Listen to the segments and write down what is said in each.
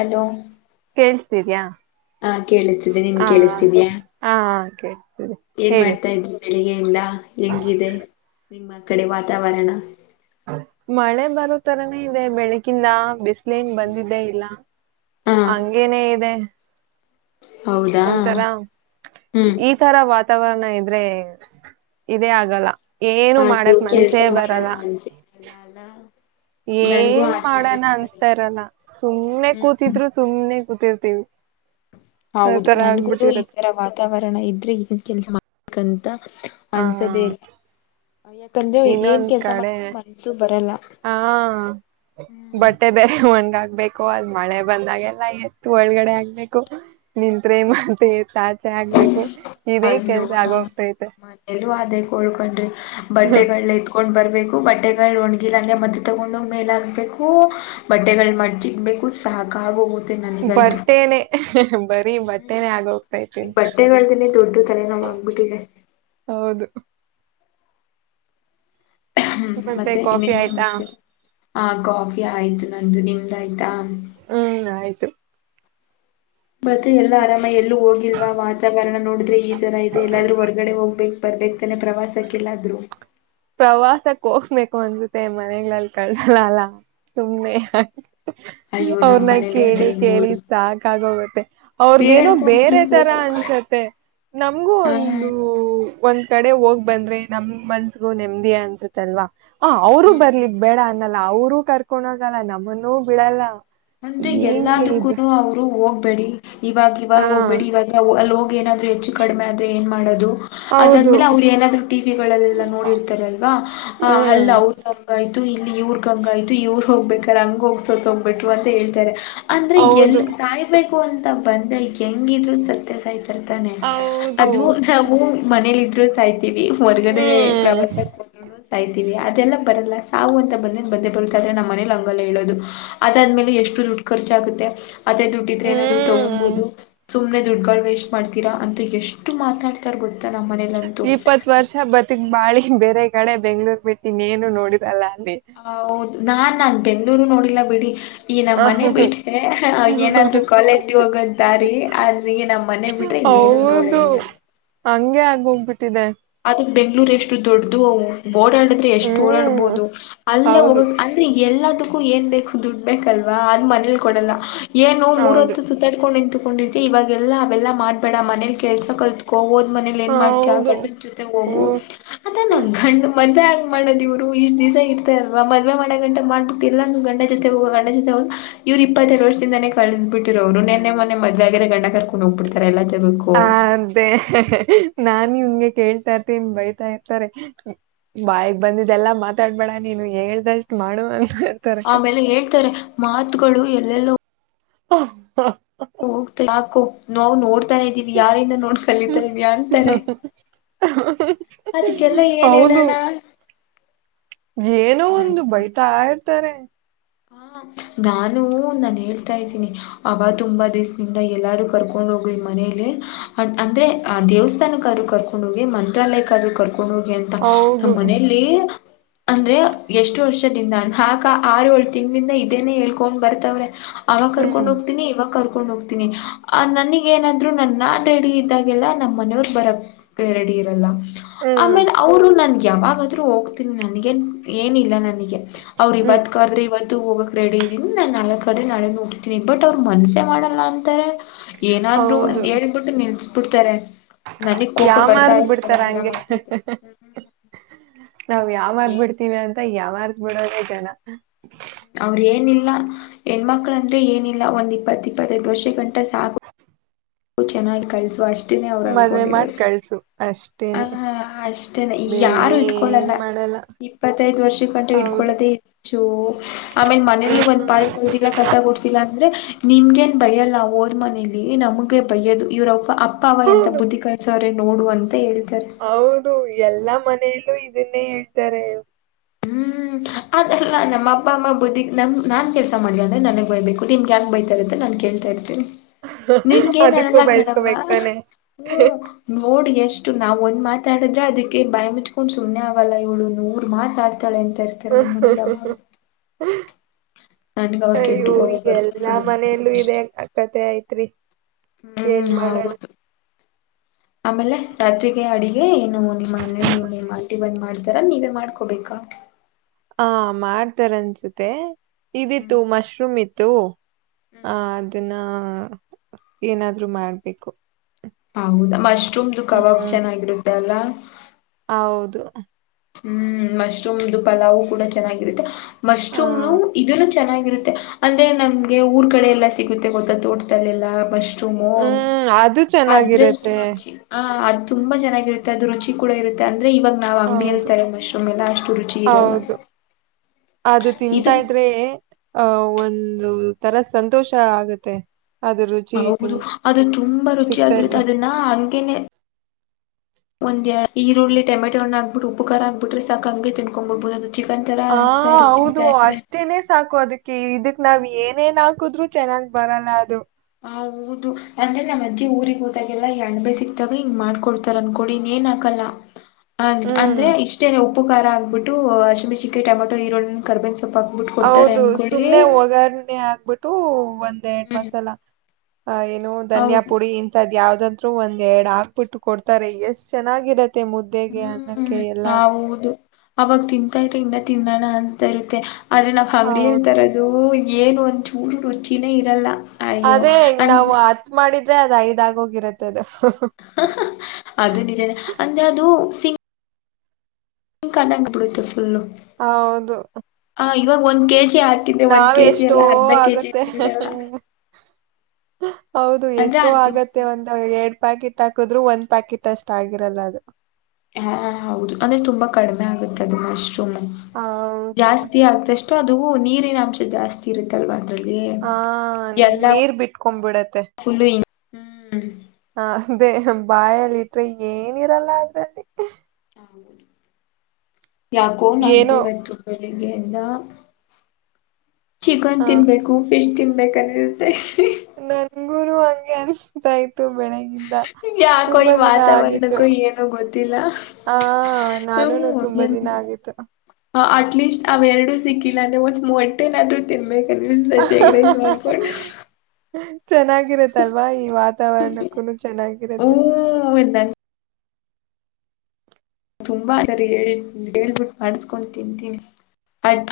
Hello. ಕೆಲಸ್ಸಿದೀಯಾ. ಹಾ ಕೇಳಿಸ್ತಿದೆ ನಿಮ್ ಕೇಳಿಸ್ತಿದ್ಯಾ. [unintelligible] ಏನ್ ಹೇಳಿ ಮಾಡ್ತಾ ಇದ್ರಿ. ಬೆಳ್ಗೆಯಿಂದ. ಎಂಗಿದೆ ನಿಮ್ಮ ಕಡೆ ವಾತಾವರಣ ಮಳೆ ಬರೋ ತರನೇ ಇದೆ ಬೆಳಗಿಂದ ಬಿಸಲ ನ್ ಬಂದಿದ್ದೇ ಇಲ್ಲ ಹಾ ಹಂಗೇನೇ ಇದೆ ಹೌದಾ ಒಂಥರಾ ಹ್ಮ್ ಈ ತರ ವ ವಾತಾವರಣ ಇದ್ರೆ ಇದೇ ಆಗಲ್ಲ ಏನು ಹಾಗೆಯೂ ಮಾಡಕ್ ಮನ್ಸೇ ಕೆಲ್ಸ ಬರಲ್ಲ ಮಾಡಕ್ ಮನ್ಸಿರಲ್ಲ ಅಲ್ಲ ನನ್ಗೂ ಏನ್ ಹಾಗೆ ಮಾಡಣ ಅನ್ನಿಸ್ತಾ ಅನ್ಸ್ತಾ ಇತ್ತು ಇರಲ್ಲ ಸು್ನೆ ಹ್ಮ್ ಕೂತಿದ್ರು ಸುಮ್ನೆ ಗೂತ್ತರ್ತೀವಿ ಹೌದು ನನ್ಗು ಈ ತರ ವಾತಾವರಣ ಇದ್ರೆ ಈನ್ ಕೆಲ್ಸ ಮಾಡ ಕ ಆನ್ಸರ್ ಇನ್ನೊಂದ ಕಡೆ ಬರಲ್ಲ ಹಾ ಹ್ಮ್ ಬಟ್ಟೆ ಬೇರೆ ಹಣ ಆಬೇಕು ಅದ್ ಮಳೆ ಬಂದಾಗೆಲ್ಲ ಎತ್ತು ಒಳಗಡೆ ಆಗ್ಬೇಕು ನಿಂತ್ೇ ಮಾೆ ಇ ಅಯ್ಯೋ ನಮ್ಮ ಆಗೋಗ್ತೈತೆ ಮನೇಲ್ಲೂ ಅದೇ ಕಳ್ಕೊಂಡ್ರಿ ಬಟ್ ಡೆ ಕಲು ತಗೊಂಡ್ ಬರ್ಬೇಕು ಬಟ್ಟೆಗಳು ಒಣ್ಗಿಲಂದ ಮದ್ದೆ ತಗೊಂಡೋಗ್ ಮೇಲ ಹಾಕ್ಬೇಕು ಬಟ್ಟೆಗಳು ಮಜಜಿಗ್ಬೇಕು ಸಾಕಾಗ ಬರ್ತೇನೆ ಹ್ಮ್ ಈ ಬಟ್ಟೆಗಳ್ದಿನೇ ದೊಡ್ಡ ತಲೆ ನಾವ್ ಆಗ್ಬಿಟ್ಟಿದೆ ಹೌದು ಹ್ಮ್ ಮತ್ತೆ ಕಾಫಿ ಇನ್ನೇನ್ ಆಯ್ತಾ ಸಮಾಚಾರ ಹ ಕಾಫಿ ಆಯ್ತು ನಂದು ನಿಮ್ದ ಆಾಯ್ತಾ ಹ್ಮ್ ಆಯ್ತು ಮತ್ತೆ ಎಲ್ಲ ಆರಾಮ ಎಲ್ಲೂ ಹೋಗಿಲ್ವಾ ವಾತಾವರಣ ನೋಡಿದ್ರೆ ಈ ತರ ಇದೆ ಎಲ್ಲಾದ್ರೂ ಹೊರ್ಗಡೆ ಹೋಗ್ಬೇ ಬರ್ಬೇಕ್ತಾನೆ ಪ್ರವಾಸಕ್ಕೆಲ್ಲಾದ್ರೂ. ಪ್ರವಾಸಕ್ ಹೋಗಬೇಕು ಅನ್ಸತೆ ಮನೆಗ್ಲ್ಲಿ ಕಳ್ಸಲ ಅಲ್ಲ ಸುಮ್ನೆ ಅಯ್ಯೋ ನಮ್ ಅವ್ರನ್ನ ಮನೇಲೂ ಅದೇ ಕೇಳಿ ಕೇಳಿ ಗೋಳು ಸಾಕಾಗೋಗುತ್ತೆ ಅವ್ರಗೇನೋ ಬೇರೆ ಬೇಡ್ಕೊಬೇಕು ತರ ಅನ್ಸತ್ತೆ ನಮ್ಗೂ ಆ, ಒಂದು ಒಂದ್ ಕಡೆ ಹೋಗ್ ಬಂದ್ರೆ ನಮ್ ಮನ್ಸ ೂ ನೆಮ್ಮದಿೇ ಅನ್ಸುತ್ತಲ್ವಾ ಹ ಅವರುೂ ಹ್ಮ್ ಬರ್ಲಿ ಬೇಡ ಅ ಲ್ಲ ಅವರುೂ ಕರ್ಕೊಂಡ ಹೋಗಲ್ಲ ನಮ್ಮನ್ನೂ ಬಿಡಲ್ಲ ಅಂದೆ ಹೆಂಗೆ ಇದು ಎಲ್ಲದಕ್ಕೂನು ಅವರು ಹೋಗ ಬಡಿ ಇವಾಗ್ ಹಾ ಇವಾಗ್ ಹೋಗ್ಬೇಡಿ ಇವಾಗ ಅಲ್ಲೋ ಏನಾದ್ರು ಹೆಚ್ಚು ಕಡಿಮೆ ಆದ್ರೆ ಏನ್ ಮಾಡೋದು. ಹೌದು ಅದಾದ್ಮೇಲೆ ಅವರು ಏನಾದ್ರು ಟಿವಿಗಳಲ್ಲೆಲ್ಲಾ ನೋಡಿರ್ತಾರಲ್ವಾ ಅಲ್ ಹ್ಮ್ ಅವ್ರಗ್ ಹಂಗಾಯ್ತು ಇಲ್ಲಿ ಇವ್ರಗ್ ಹಂಗಾಯ್ತು ಇವ್ರು ಹೋಗ್ಬ ಕಳಂಗ್ ಹೋಗ್ ಸೋತೋಗ್ಬಿಟ್ ಮತ್ತ ಹೇಳ್ತಾರೆ. ಅಂದ್ರೆ ಎಲ್ ಹೌದು ಸಾಯ್ಬೇಕ್ ಕು ಅಂತ ಬಂದ್ರೆ ಹೆಂಗಿದ್ರು ಸತ್ತೆ ಸಾಯ್ ರ್ತಾನೆ ಹೌದು ಅದು ನಾವು ಮನೇಲಿ ದಿವ್ಸ್ ಅಯ್ ತಿವಿ ಹೊರಗಡೆ ಹ್ಮ್ ಪ್ರವಾಸಕ್ಕೆ ಹೋದ್ರುನು ಸಾ ಸಾಯ್ತೀವಿ ಅದೆಲ್ಲ ಬರಲ್ಲ ಸಾವು ಅಂತ ಬಂದ್ಮೇಲೆ ಬಂದೆ ಬರುತ್ತ್ ಆದ್ರೆ ನಮ್ಮ ಮನೇಲಿ ಹಂಗಲ್ಲ ಹೇಳೋದು. ಅದಾದ್ಮೇಲೆ ಎಷ್ಟು ದುಡ್ಡು ಖರ್ಚಾಗುತ್ತೆ ಅದೇ ದುಡ್ಡಿದ್ರೆ ಏನಾದ್ರು ಹ್ಮ್ ತೊಗೊಬೋದು ಸುಮ್ಮನೆ ದುಡ್ಡುಗಳು ವೇಸ್ಟ್ ಮಾಡ್ತೀರಾ ಅಂತ ಎಷ್ಟು ಮಾತಾಡ್ತಾರೆ ಗೊ ಇಪ್ಪತ್ ವರ್ಷ ಬತಿಕ್ ಬಾಳಿ ಬೇರೆ ಕಡೆ ಬೆಂಗ್ಳೂರ್ ಬಿಟ್ ಇನ್ನೇನು ನೋಡರಲ್ಲ. ಹೌದ್ ನಾನಾ ಬೆಂಗ್ಗಳೂರು ನೋಡಿಲ್ಲ ಬಿಡಿ. ಈ ನಮ್ಮ್ ಮನೆ ಹ ಬಿಟ್ರೆ ಏನಾದ್ರು ಕಾಲೇಜ್ಗೆ ಹೋಗ ದಾರಿ ಅ ಈಗ ನಮ್ಮ್ ಮನೆ ಬಿಟ್ರೆ ಇನ್ನೇನು ನೋಡೇ ಹೌದು ಇಲ್ಲ ಹಂಗೆ ಆಗ್ ಹೋಗ್ಬಿಟ್ಟಿದೆ. ಅದಕ್ ಬೆಂಗ್ಳೂರ್ ಎಷ್ಟು ದೊಡ್ಡದು ಅವು ಓಡಾಡಿದ್ರೆ ಎಷ್ಟು ಹ್ಮ್ ಓಡಾಡ್ಬಹುದು ಅಲ್ಲೇ ಹೋಗ ಹೌದು ಅಂದ್ರೆ ಎಲ್ಲ ಅದಕ್ಕೂ ಏನ್ ಬೇಕು ದುಡ್ ಬೇಕಲ್ವಾ ಅದು ಮನೇಲ್ ಕೊಡಲ್ಲ. ಏನು ಹೌದು ಮೂರೊತ್ತು ಸುತ್ತಾಡ್ಕೊಂಡು ನಿಂತ್ ಕೊಂಡತಿ ಇವಾಗೆಲ್ಲ ಅವೆಲ್ಲ ಮಾಡ್ಬೇಡ ಮನೇಲಿ ಕೆಲ್ಸ ಕಲ್ತ್ಕೋ ಓದ್ ಮನೇಲಿ ಏನ್ ಮಾಡ್ತಿಯಾ ಹೌದು ಗಂಡನ್ ಜೊತೆಗ್ ಹೋಗು ಹ್ಮ್ ಅದೇ ನನ್ ಗಂಡ ಮದ್ವೆ ಆಗ ಮಾಡೋ ಇವ್ರು ಇಷ್ಟ ದಿವಸ ಇರ್ತಾರಲ್ ಮದ್ೆ ಮಾಡ ಗ ಅಂತ ಮಾಡ್ಬಿಟ್ಟು ಎಲ್ಲಾ ಗಂಡ ಜೊತೆ ಹೋಗೋ ಗಂಡ ಜೊತೆ ಹೋಗ ಇವರು ಇಪ್ಪತ್ತೆರಡು ವರ್ಷದಿಂದಾನೇ ಕಳಿಸ್ಬ ಬಿಟ್ಟಿರ ಅವರು ನೆ ಮೊೆ ಮದ್ೆಗರೆ ಗಂಡಗೆ ಕರ್ಕೊಂಡು ಹೋಗ್ಬಿಡ್ತಾರೆ ಎಲ್ಲ ಹ ಅದೇ ನಾ ನಿಮ್ಗೆ ಕೇಳ್ತಾ ಇರ್ ತಿನ್ ಬೈತಾ ಇರ್ತಾರೆ ಬಾಯಿಗೆ ಬಂದಿದೆ ಎಲ್ಲಾ ಮಾತಾಡ್ಬೇಡ ನೀನು ಹೇಳ್ದಷ್ಟು ಮಾಡು ಇರ್ತಾರೆ ಆಮೇಲೆ ಹೇಳ್ತಾರೆ ಮಾತುಗಳು ಎಲ್ಲೆಲ್ಲೋ ಹ ಹ ನಾವ್ ನೋಡ್ ಹ್ಮ್ ಹ್ಮ್ ಕಲಿತಾರೆ ಅಂತಾರೆ ಹ್ಮ್ ಹಿ ಅದಕ್ಕೆಲ್ಲ ಏನ್ ಹೌದು ಹೇಳೋಣ ಏನೋ ನನ್ ಒಂದು ಬೈತ ಇರ್ ತಾರೆ. ಹ ನಾನು ನಾನು ಹೇಳ್ತಾ ಇದ್ದೀನಿ ಅವಬ ತುಂಬಾ ದಿವ್ಸದಿಂದ ಎಲ್ಲಾರು ಕರ್ಕೊಂಡ್ ಹೋಗ್ಿ ಮನೇಲಿ ಅ ಅಂದ್ರೆ ಆ ದೇವಸ್ಥಾನಕ್ಕಾದರು ಕರ್ಕೊಂಡ್ ಹೋಗಿ ಮಂತ್ರಾಲಯಕ್ಕಾದರು ಕರ್ಕೊಂಡ ಕೊಂಡು ಹೋಗಿ ಅಂತ ನಮ್ಮ ಹೌದು ಮನೆಯಲ್ಲಿ ಅಂದ್ರೆ ಎಷ್ಟು ವರ್ಷದಿಂದ ಆಕ ಆರು ವರ್ಷ ತಿಂಗಳಿಂದ ಇದೇನೆೇ ಹೇಳ್ಕೊಂಡ್ ಬರ್ತವ್ರೆ ಅವಾಗ ಹ್ಮ್ ಕರ್ಕೊಂಡ್ ಹ್ಮ್ ಹೋಗ್ತನಿ ಇವ ಕರ್ ಕಕೊಂಡು ಹೋಗ್ತನಿ ನನಗ ಏನಾದ್ರು ನನ್ನ ನಾನು ರೆಡಿ ಇದ್ದಾಗೆಲ್ಲ ನಮ್ಮ ಮನೆಯವ್ರು ಬರಕ್ ರೆಡಿ ಇರಲ್ಲ ಆಮೇಲೆ ಅವರು ನನ್ಗೆ ಯಾವಾಗಾದ್ರೂ ಹೋಗ್ತೀನಿ ನನಗೆ ಏನಿಲ್ಲ ನನ್ ಅವ್ರ ಹ್ಮ್ ಇವತ್ ಕ್ರೆ ಇವತ್ತು ಹೋಗೋಕ್ ರೆಡಿ ಇದೀನಿ ನಾನು ನಾಲ್ಕು ಅದೆ ನಾಳೆ ನೋಡ್ತೀನಿ ಬಟ್ ಅವ್ರು ಮನಸೆ ಮಾಡಲ್ಲ ಅಂತಾರೆ ಏನಾದ್ರು ಅಂತ ಹೌದು ಹೇಳಬಿಟ್ಟು ನಿನ್ ಬಿುಡ್ತಾರೆ ನನಗ್ ಕೋಪ ಬರ್ತಾ ಯಾಮಾರ್ಸ್ ಬಿಡ್ತಾರ ಇತ್ತುಂಗಗೆಲ್ಲಾ ಹಂಗೆ ಮಾಡ್ತಾರಿ ಯಾವ್ಾಗ್ಬಿಡ್ತಿೀವಿ ಅಂತ ಯಾವ ಮಾರಸ್ ಬಿಿಡೋ ಬೇಜಾನ ಅವ್ರ ಏನಿಲ್ಲ ಹೆಣ್ಮಕ್ಳಂದ್ರೆ ಏನಿಲ್ಲ ಒಂದ್ ಇಪ್ಪತ್ ಇಪ್ಪತ್ತೈ್ ವರ್ಷ ಗಂಟ ನವು ಚೆನ್ನಾಗಿ ಕಳ್ಸೋ ಅಷ್ಟೇ ಅವ್ರು ಮದ್ವೆ ಮಾಡಿ ಅನ್ಕೊಂಡಿರರು ಕಳ್ಸು ಅಷ್ಟೇನೆ ಹಹ ಅಷ್ಟೇನೆ ಬೇರೆ ಯಾರು ಏನ್ ಇಟ್ಕೊೊಳ್ಳಲ್ಲ ಮಾಡಲ್ಲ ಇಪ್ಪತ್ತೈದ ವರ್ಷ ಕಂಟು ಹೌದು ಇಟ್ಕೊೊಳ್ಳದೇ ಹೆಚ್ಚು ಆಮೇಲ್ ಮನೇಲಿ ಒಂದ್ ಹ್ಮ್ ಪಾಲು ತೊಳದಿಲ್ಲ ಕಸ ಕೊಡ್ಸಿಲ್ಲ ಅಂದ್ರೆ ನಿಮ್ಗೆೇನ್ ಭಯಲ್ಲ ಓದ್ ಮನೇಲಿ ನಮ್ಗೆ ಬಯದು ಇವ್ರ ಅಪ್ಪ ಅವ ಎಂತ ಹೌದು ಬುದ್ಧಿ ಕಲ್ಸ್ರ ನೋಡುವಂತ ಹೇಳೇ ಹೌದು ಎಲ್ಲಾ ಮನೆ ಮೇಲ ಇದನ್ನೇ ಹೇಳ್ತಾರೆ ಹ್ಮ್ ಅಲ್ಲ ನಮ್ಮ ಅಪ್ಪ ಅಮ್ಮ ಬುದ್ಧಿಿಗೆ ನಮ್ ನಾನ್ ಕೆಲಸ ಮಾಡ್ಲಿ ಅಂದ್ರೆ ನನಗ್ ಬಯಬೇಕು ನಿಮಗೆ್ಯಾಂಗ ಬೈತಾರೆ ಅಂತ ನಾನು ಕೇಳ್ತಾ ಇರ್ತೀನಿ ಅದಕ್ಕೂ ನಿನ್ಗೇನ್ನಲ್ಲ ಗಣವವ ಬಯಸ್ಕೋಬೇಕತಾನೆ ಹ್ಮ ನೋಡಿ ಎಷ್ಟ ಷ್ಟು ನಾವ್ ಒಂದ್ ಮಾತಾಡಿದ್ರೆ ಅದಕ್ಕೆ ಬಯ ಮುಚ್ಕೊಂಡುಮ್ಮನೆಗಲ್ಲ ಇವಳು ನೂರ್ ಮಾತಾಡ್ ಹತಾಳೆ ಎಂತ ಇರ್ತಾರೆ ನಮ್ಮ್ ಮನಲಿವ ಅಯ್ಯೋ ಬರುತ್ತೆ ಈಗೆಲ್ಲಾ ಸುಮ್ನೆ ಆಗ್ತೀನಿ ಮನೆಯಲ್ಲೂ ಇದೆ ಅಷ್ಟೇ ಕತೆ ಆಐತ್ರಿ ಹ್ಮ್ ಏನ್ ಮಾಡೋಣ ಹೌದು ಆಮೇಲೆ ರಾತ್ಗೆ ಅಡಿಗೆ ನಾವು ನಿಮ್ಮನವು ನಿಮ್ಮ್ತ್ತಿ ಬ್ ಮಾಡ ರ ನೀವೇ ಮಾಡ್ಕೋಬೇಕಾ ಹಾ ಮಾಡ್ತಾರ ಅನ್ಸುತ್ತೆ ಇದಿತ್ತು ಹ್ಮ್ ಮಶ್ರೂಮ್ ಇತ್ತು ತ್ತು ಹ್ಮ್ ಹಾ ಅದನ್ನ ಹ ಏನಾದ್ರು ಮಾಡ್ಬೇಕು ಹೌದಾ ಮಶ್ರೂಮ್ದ ಕಬಾಬ ಹ್ಮ್ ಚೆನ್ನಾಗಿರುತ್ತ ಅಲ್ಲಾ ಹೌದು ಹ್ಮ್ ಮಶ್ರೂಮ್ದು ಪಲಾವ್ ಕೂಡ ಚೆನ್ನಾಗಿರುತ್ತೆ ಹ ಮಶ್ರೂಮ್ ಇದನ್ನು ಚೆನ್ನ ರುತ್ತ ಅಂದ್ರೆ ನಮ್ಗೆ ಊರ್ ಕಡೆ ಎಲ್ಲ ಸಿಗುತ್ತೆ ಗೊತ್ತಾ ತೋಟದಲ್ಲೆಲ್ಲಾ ಮ ಹ್ಮ್ ಅದು ಅದರಷ್ಟು ಚೆನ್ನಾಗಿರತ್ತೆ ರುಚಿ ಹ ತುಂಬ ಚನ್ನಾಗಿರತ್ತೆ ಅದು ರುಚಿ ಕೂಡ ಇರುತ್ತೆ ಅ ಅಂದ್ರೆ ಇವಾಗ ನಾವ್ಂಗಡಿಯ ಹೌದು ಮಶ್ರೂಮ್ ಎಲ್ಲಾ ಅಷ್ಟು ರುಚಿ ಇರೆಲ್ಲ ಹೌದು ಅದು ತಿಂತಾ ಇದ್ರೆ ಅಹ ಒಂದು ತರ ಸಂತೋಷ ಆಗತ್ತೆ ಹೌದು ಅದು ತುಂಬಾ ರುಚಿ ಸಿಗ್ತಾ ಆಗಿರುತ್ತೆ ಇದ್ರೆ ಅದನ್ನ ಒಂದ್ ಎರಡು ಈರುಳ್ಳಿ ಟೊಮೆಟೋಣ ಹಾಕ್ಬಿಟ್ಟು ಉಪ್ಪುಕಾರ ಹಾಕ್ಬಿಟ್ರೆ ಸಾಕು ತಿನಕೋಂಡ್ಬ ಬಿಡ್ಬಹುದು ಅದು ಚಿಕನ್ ತರ ಹ ಅನ್ಸ್ತಾ ಇರುತ್ತೆ ಹೌದು ತಿಂತಾ ಇದ್ರೆ ಅಷ್ಟೇನೆ ಸಾಕು ಅದಕ್ಕೆ ಇದಕ್ ನಾವ್ ಏನೇನ್ ಹಾಕುದ್ರು ಚೆನ್ನಾಗ್ ಬರಲ್ಲ ಅದು ಹ ಹೌದು ಅಂದ್ರೆ ನಮ್ಮ ಅಜ್ಜಿ ಊರಿಗೆ ಹೋದಾಗೆಲ್ಲಾ ಎಂಡ ಬೇ ಸಿಕ್ತಾಗ ಹಿಂಗ್ ಮಾಡ್ಕೊಡ್ತಾರ ಅನ್ಕೊಡಿ ಇನ್ ಏನ್ ಹಾಕಲ್ಲ ಅ ಹ್ಮ್ ಅಂದ್ರೆ ಇಷ್ಟೇ ಉಪ್ಪಕಾರ ಆಗ್ಬಿಟ್ಟು ಅಶಿ ಮೆಣಸಿನಕಾಯಿ ಟಮಟೋ ಈರುಳ್ಳನ್ನ ಕರ ಬೇವಿನ ಸೊಪ್ಪು ಹಾಕ್ಬಿಟ್ಟು ಕೊಡ್ತಾರೆ ಹೌದು ಅನ್ಕೊಳ್ಳಿ ಸುಮ್ನೆ ಒಗಾರ್ನೆೆ ಆಗ್ಬಿಟ್ಟು ಒಂದ್ ಎರಡ್ ಹ್ಮ್ ಮಸಲ ಹ ಏನು ಧನಿಯಾ ಹೌದು ಪುಡಿ ಇಂತದ್ ಯಾವ್ದ ಅರು ಒಂದ ಎರಡ್ ಹಾಕ್ಬಿಟ್ಟು ಕೊಡ್ತಾರೆ ಎಷ್ಟ್ ಚೆನ್ನಾಗಿರತ್ತೆ ಮುದ್ದೆಗೆ ಹ್ಮ್ ಅನ್ನಕ್ಕೆ ಎಲ್ಲ ಹೌದು ಅವಾಗ ತಿಂತಾ ಇಂದ್ರ ತಿನ್ನೋಣ ಅನ್ತಾ ಇರುತ್ತೆ ಆದ್ರೆ ನಾವ್ ಹಂಗ್ಲಿ ಹೌದು ಇರ್ತಾರ ಅದು ಏನು ಒಂದ್ ಚೂರು ರುಚಿನೇ ಇರಲ್ಲ ಅಯ್ಯೋ ಅದೇ ನಾವು ಅಂದ್ರೆ ಅತ್ ಮಾಡಿದ ಅದ ಐದ ಆಗೋಗಿರುತ್ತೆ ಅದು ಅದು ನಿಜನೇ ಅಂದ್ರೆ ಅದು ಸಿ ಹಣಂಗ ಬಿಡಿತ ಹೌದು ಇವಾಗ ಒಂದ ಕೆ ಜಿ ಚಿ ಹಾಕಿದ್ದೆ ಒಂದ್ ನಾವ್ ಕೆಜಿ ಎಷ್ಟೋ ಎಲ್ಲ ಅರ್ಧ ಕೆಜಿ ಎಲ್ಲ. ಹ ಹೌದು ಎಷ್ಟೋ ಆಗತ್ತೆ ಒಂದು ಎರಡ್ ಪ್ಯಾಕೆಟ್ ಎಸ್ಟ್ ಹಾಕಿದ್ರ್ ಒಂದ್ ಪ್ಯಾಕೆಟ್ ಅಷ್ಟ ಆಗಿರಲ್ಲ ಅದು ಹಾ ಹೌದು ಅಂದ್ರೆ ತುಂಬಾ ಕಡಿಮೆ ಆಗುತ್ತೆ ಅದ ಅಷ್ಟು. ಮ್ಮ ಹೌದು ಜಾಸ್ತಿ ಆಗ್ದಷ್ಟ ಅದು ನೀರಿನ ಅಂಶ ಜಾಸ್ತಿ ಇರುತ್ತಲ್ವಾ ಅಂದ್ರಲ್ಲಿ ಹ ನೀರ್ ಬಿಟ್ಕೊಬಿಡತ್ತೆ ಫುಲ್ ಹ್ಮ್ ಹ ಅದೇ ಬಾಯಲ್ಲಿ ಇಟ್ರೆ ಏನಿರಲ್ಲ ಅದ್ರಲ್ಲಿ ಹೌದು ಯಾಕೋ ನನ್ಕೂ ಏನೋ ಇವತ್ತು ಬೆಳಗ್ಗೆ ಇಂದ ಚಿಕನ್ ಹಾ ತಿನ್ಬೇಕು ಫಿಶ್ ತಿನ್ಬೇಕು ಮಕ್ ಕನಸ್ ನಂಗುನು ಹಂಗೆ ಅನ್ಸ್ತಾತೈತೆ ಬೆಳಗ್ಗೆ ಇಂದ ಯಾಕೋ ಈ ವಾತಾವರಣಕ್ಕೂ ಏನು ಗೊತ್ತಿಲ್ಲ ಹಾ ನಾನುನು ಹ್ಮ ತುಂಬಾ ನ್ ದಿನ ಆಗಿತ್ತು ಅಟ್ ಲೀಸ್ಟ್ ಅವೆರಡುೂ ಸಿಕ್ಕಿಲ್ಲ ಅಂದ್ರೆ ಒಂದ ಮೊಟ್ಟೆನಾದ್ರು ತಿನ್ಬೇಕು. ಕತಿ ಎಗ್ರಸ ಗತಿ ಎಗ್ಗ್ರಿಸೇ ಮಾಡ್ಕೊಂಡ ಚೆನ್ನಾಗಿರತ್ತಲ್ವಾ ಈ ವಾತಾವರಣಕ್ಕೂ ಹೂ ಚೆನ್ನಾಗಿರುತ್ತೆ ನನ್ ತುಂಬಾ ಸರಿ ಹೇಳಿ ಹೇಳ್ಬಿಟ್ಟು ಮಾಡಸ್ಕೊಂಡ್ ತಿಂತೀನಿ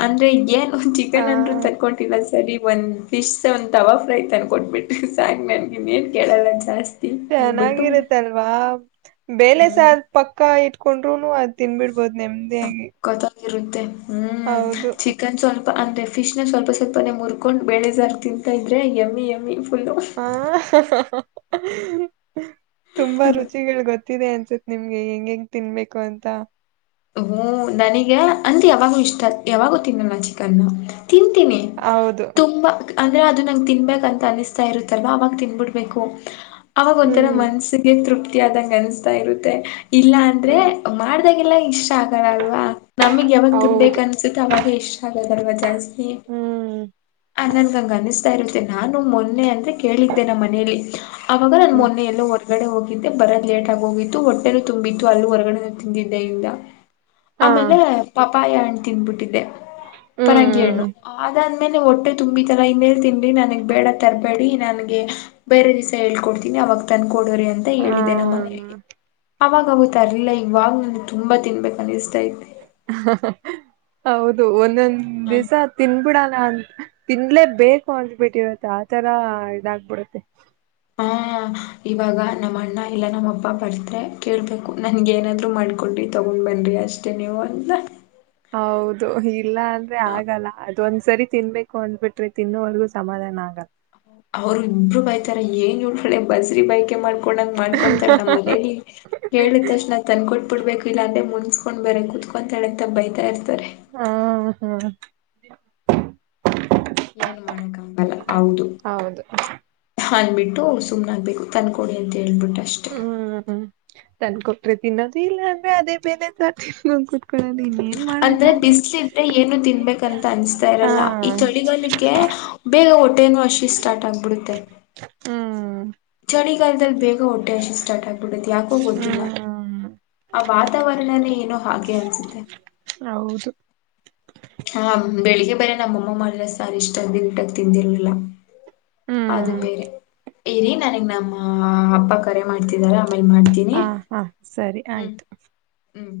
ಅಂದ್ರೆ ಈಗೇನ ಹಾ ಚಿಕನ್ ಅಂದರು ತಂದ ಕೊಟ್ಟಿಲ್ಲ ಸರಿ ಒಂದ ಫಿಶ್ ಒಂದು ತವಾ ಫ್ರೈಯ ತಂದ ಕೊಟ್ಬಿಟ್ಟು ಸಾಕ್ ನನ್ಗನ್ನೇನ್ ಕೇಳಲ್ಲ ಜಾಸ್ತಿ ಅಂದ್ಬಿಟ್ಟು ಚೆನ್ನಾಗಿರುತ್ತಲ್ವಾ ಬೆಳೆ ಹ್ಮ್ ಸಾರ ಪಕ್ಕ ಇಟಕೊಂಡ. ಕೊಂಡ್ರುನುಯ್ ತಿನ್ಬಿಡ್ ಹಗ್ಬೋದು ನೆಮ್ದೇಾಗಿ ಇರುತ್ತೆ. ಹೌದು ಅಂದ್ರೆ ಫಿಶ್ ನ ಸ್ವಲ್ಪ ಸ್ವಲ್ಪನೆೇ ಮುರ್ಕೊಂಡ್ ಬೆಳೆದಾರ ತಿಂತ ಇದ್ರೆ ಎಮ್ಮಿ ಎಮ್ಮಿ ಫುಲ್ಲು ಹಾ ಹಾ ಹಾ ಹಾ ಹ ಹಾ ತುಂಬಾ ರುಚಿಗಳು ಗೊತ್ತೆ. ತ್ತಿದೆ ಅನ್ಸತ್ ನಿಮ್ಗೆ ಹೆಂಗ ಹೆಂಗ್ ತಿನ್ಬೇಕು ಅಂತ ಹ್ಮ ನನಗ ಅಂತ ಯಾವಾಗೂ ಇಷ್ಟ ಯಾವಾಗೂ ತಿನ್ನಣ ಚಿಕನ್ನ ತಿಂತೀನಿ ಹೌದು ತುಂಬಾ ಅಂದ್ರೆ ಅದು ನನಗ ತಿನ್ಬೇಕಂತ ಅನಿಸ್ತಾ ಇರುತ್ತಲ್ ಅವಾಗ ತಿನ್ಬಿಡ್ಬೇಕು ಅವಾಗ ಒಂಥರ ಹ್ಮ್ ಮನ್ಸ್ಸಿಗೆ ತೃಪ್ತಿ ಆದಂ ಅನ್ಸ ಇರುತ್ತೆ ಇಲ್ಲ ಅಂದ್ರೆ ಹ್ಮ್ ಮಾಡ್ದಾಗೆಲ್ಲ ಇಷ್ಟ ಇಷ್ಟ ಆಗಲ್ಲಲ್ವಾ ನಮಗ್ ಯಾವಾಗ ತಿನ್ಬೇಕು ಹೌದು ಅನ್ಸುತ್ತೆ ಅವಾಗ ಇಷ್ಟ ಆಗ ದರ್ವಜಾಜಸ್್ ಹ್ಮ್ [unintelligible] ಆನಂದ ಗಂಗಾನ ಇತ್ತೆ ನಾನು ಮೊನ್ನೆ ಅಂದ್ರೆ ಕೇಳಿದ್ದೆ ನಮ್ಮ ಮನೆಯಲ್ಲಿ ಅವಾಗ ನನ್ ಹ್ಮ್ ಮೊನ್ನೆ ಎಲ್ಲ ಹೊರಗಡೆ ಹೋಗಿದ್ದೆ ಬರೋದ ಲೇಟ್ ಆಗ ಹೋಗಿತ್ತು ಹೊಟ್ಟೆನ ತುಂಬಿತ್ತು ಅಲ್ಲಿ ಹೊರಗಡೆ ತಿಂದಿದ್ದ ಇಂದ ಹಾ ಆಮೇಲೆ ಪಪಾಯ ಹಣ್ಣು ತಿಂದ್ಬಿಟ್ಟಿದೆ ಪರಂಗಿಹಣ್ಣು ಹ್ಮ್ ಆದ ಆಮೇಲೆ ಹೊಟ್ಟೆ ತುಂಬಿತಲ್ಲಾ ಇನ್ನೇಳ್ ತಿನ್ರಿ ನನಗ್ ಬೇಡ ತರಬೇಡಿ ನನ್ಗೆ ಬೇರೆ ದಿವಸ ಹೇಳ್ಕೊಡ್ತೀಿ ಅವಾಗ ತನ್ ಕೊಡರಿ ಅಂತ ಹ ಹೇಳಿದೆ ನಮ್ಮ ಮನೆಯಲ್ಲಿ ಅವಾಗವತ್ತುರಿಲ್ಲ ಇವಾಗ ನನಗೆ ತುಂಬಾ ತಿನ್ಬೇಕು ಅ ಹೌದು ಒಂದೊಂದು ದಿಸ ತಿನ್ ಬಿಡಲ್ಲ ಅಂತ ತಿಂನಲೇ ಬೇಕು ಅಂದಬಿಟ್ಟಿರತ್ತ ಆತರ ಇದಾಗಬಿಡುತ್ತೆ ಹ ಇವಾಗ ನಮ್ಮ ಅಣ್ಣ ಇಲ್ಲ ನಮ್ಮ ಅಪ್ಪ ಬರ್ದ್ರೆ ಕೇಳ್ಬೇಕು ನನ್ಗ ಏನಾದ್ರು ಮಾಡ್ಕೊಂಡ್ರಿ ತಗೊಂಡ್ ಬನ್ನಿ ಅಷ್ಟೇ ನೀವು ಅಂತ ಹೌದು ಇಲ್ಲ ಅಂದ್ರೆ ಆಗಲ್ಲ ಅ ಒಂದ್ ಸರಿ ತಿನ್ಬೇಕು ಅಂದ್ಬಿಟ್ರೆ ತಿನ್ನೋವಲ್ಗೂ ಸಮಾಧಾನ ಆಗಲ್ಲ. ಅವ್ರು ಇಬ್ರು ಬೈತಾರೆ ಏನ್ ನೋಡ್ಕಳೆ ಬಸ್ರಿ ಬಯಕೆ ಮಾಡ್ಬ. ಕೂಡ ಮಾಡ್ಕೊಂತಳ ನಮ್ಮ ಮನೇಲಿ ಹೇಳಿದ ತಕ್ಷ್ ನಾ ತಂದಕೊಟ್ ಬಿಡ್ಬೇಕು ಇಲ್ಲ ಅಂದೆ ಮುಣಿಸಸ್ಕೊಂಡ್ ಬರ ಕುತ್ಕಂತ ಹೇಳತ ಬೈತಾ ಇರ್ತಾರೆ ಹಾ ಹಾ ಏನ್ ಮಾಡಕಾಗಲ್ಲ ಹೌದು ಹೌದು ಹಂದ್ಬಿಟ್ಟು ಸುಮ್ಮನಾಗಕ್ಬೇಕು ತಂದ ಕೊಡಿ ಅಂತ ಹೇಳ್ಬಿಟ್ಟು ಅಷ್ಟೆ. ಹ್ಮ್ಮ್ ಹ್ಮ್ ತನ್ಕೂಟರೆ ತಿನ್ನೋದು ಇಲ್ಲ ಅಂದ್ರೆ ಅದೇ ಬೇಲೆ ತಿ ಹ್ಮ್ ಅಂದ್ರೆ ಬಿಸಲು ಇದ್ರೆ ಏನು ತಿನ್ಬೇಕಂತ ಅನಿಸ್ತಾ ಹಾ ಇರಲ್ಲ ಈ ಚಳಿಗಾಲಕ್ಕೆ ಬೇಗ ಒಟ್ಟ. ಟನ್ ವರ್ಷ ಸ್ಟಾರ್ಟ್ ಆಗಿಬಿಡುತ್ತೆ. ಹ್ಮ್ ಚಳಿಗಾಲದಲ್ಲಿ ಬೇಗ ಹೊಟ್ಟೆ ಹಸಿ ಸ್ಟಾರ್ಟ್ ಆಗ್ಬಿಡೆ ಯಾಕೋ ಗೊತ್ತಿಲ್ಲ ಹ್ಮ್ ಆ ವಾತಾವರಣನೇ ಏನೋ ಹಾಗೆ ಅನ್ಸುತ್ತೆ. ಹೌದು ಹ ಬೆಳಿಗ್ಗೆ ಬೆರೆ ನಮ್ಮಮ್ಮ ಮಾಡಿರೋ ಸಾರ ಇಷ್ಟಿಟಕ್ ತಿಂದಿರಲಿಲ್ಲ. ಅದು ಹ್ಮ್ ಬೇರೆ. ಇರಿ ನನಗ್ ನಮ್ಮ ಅಬ್ಬ ಕರೆ ಮಾಡ್ತಿದಾರೆ. ಹಾ ಹಾ ಸರಿ ಆಯ್ತು. [inaudible] ಹ್ಮ್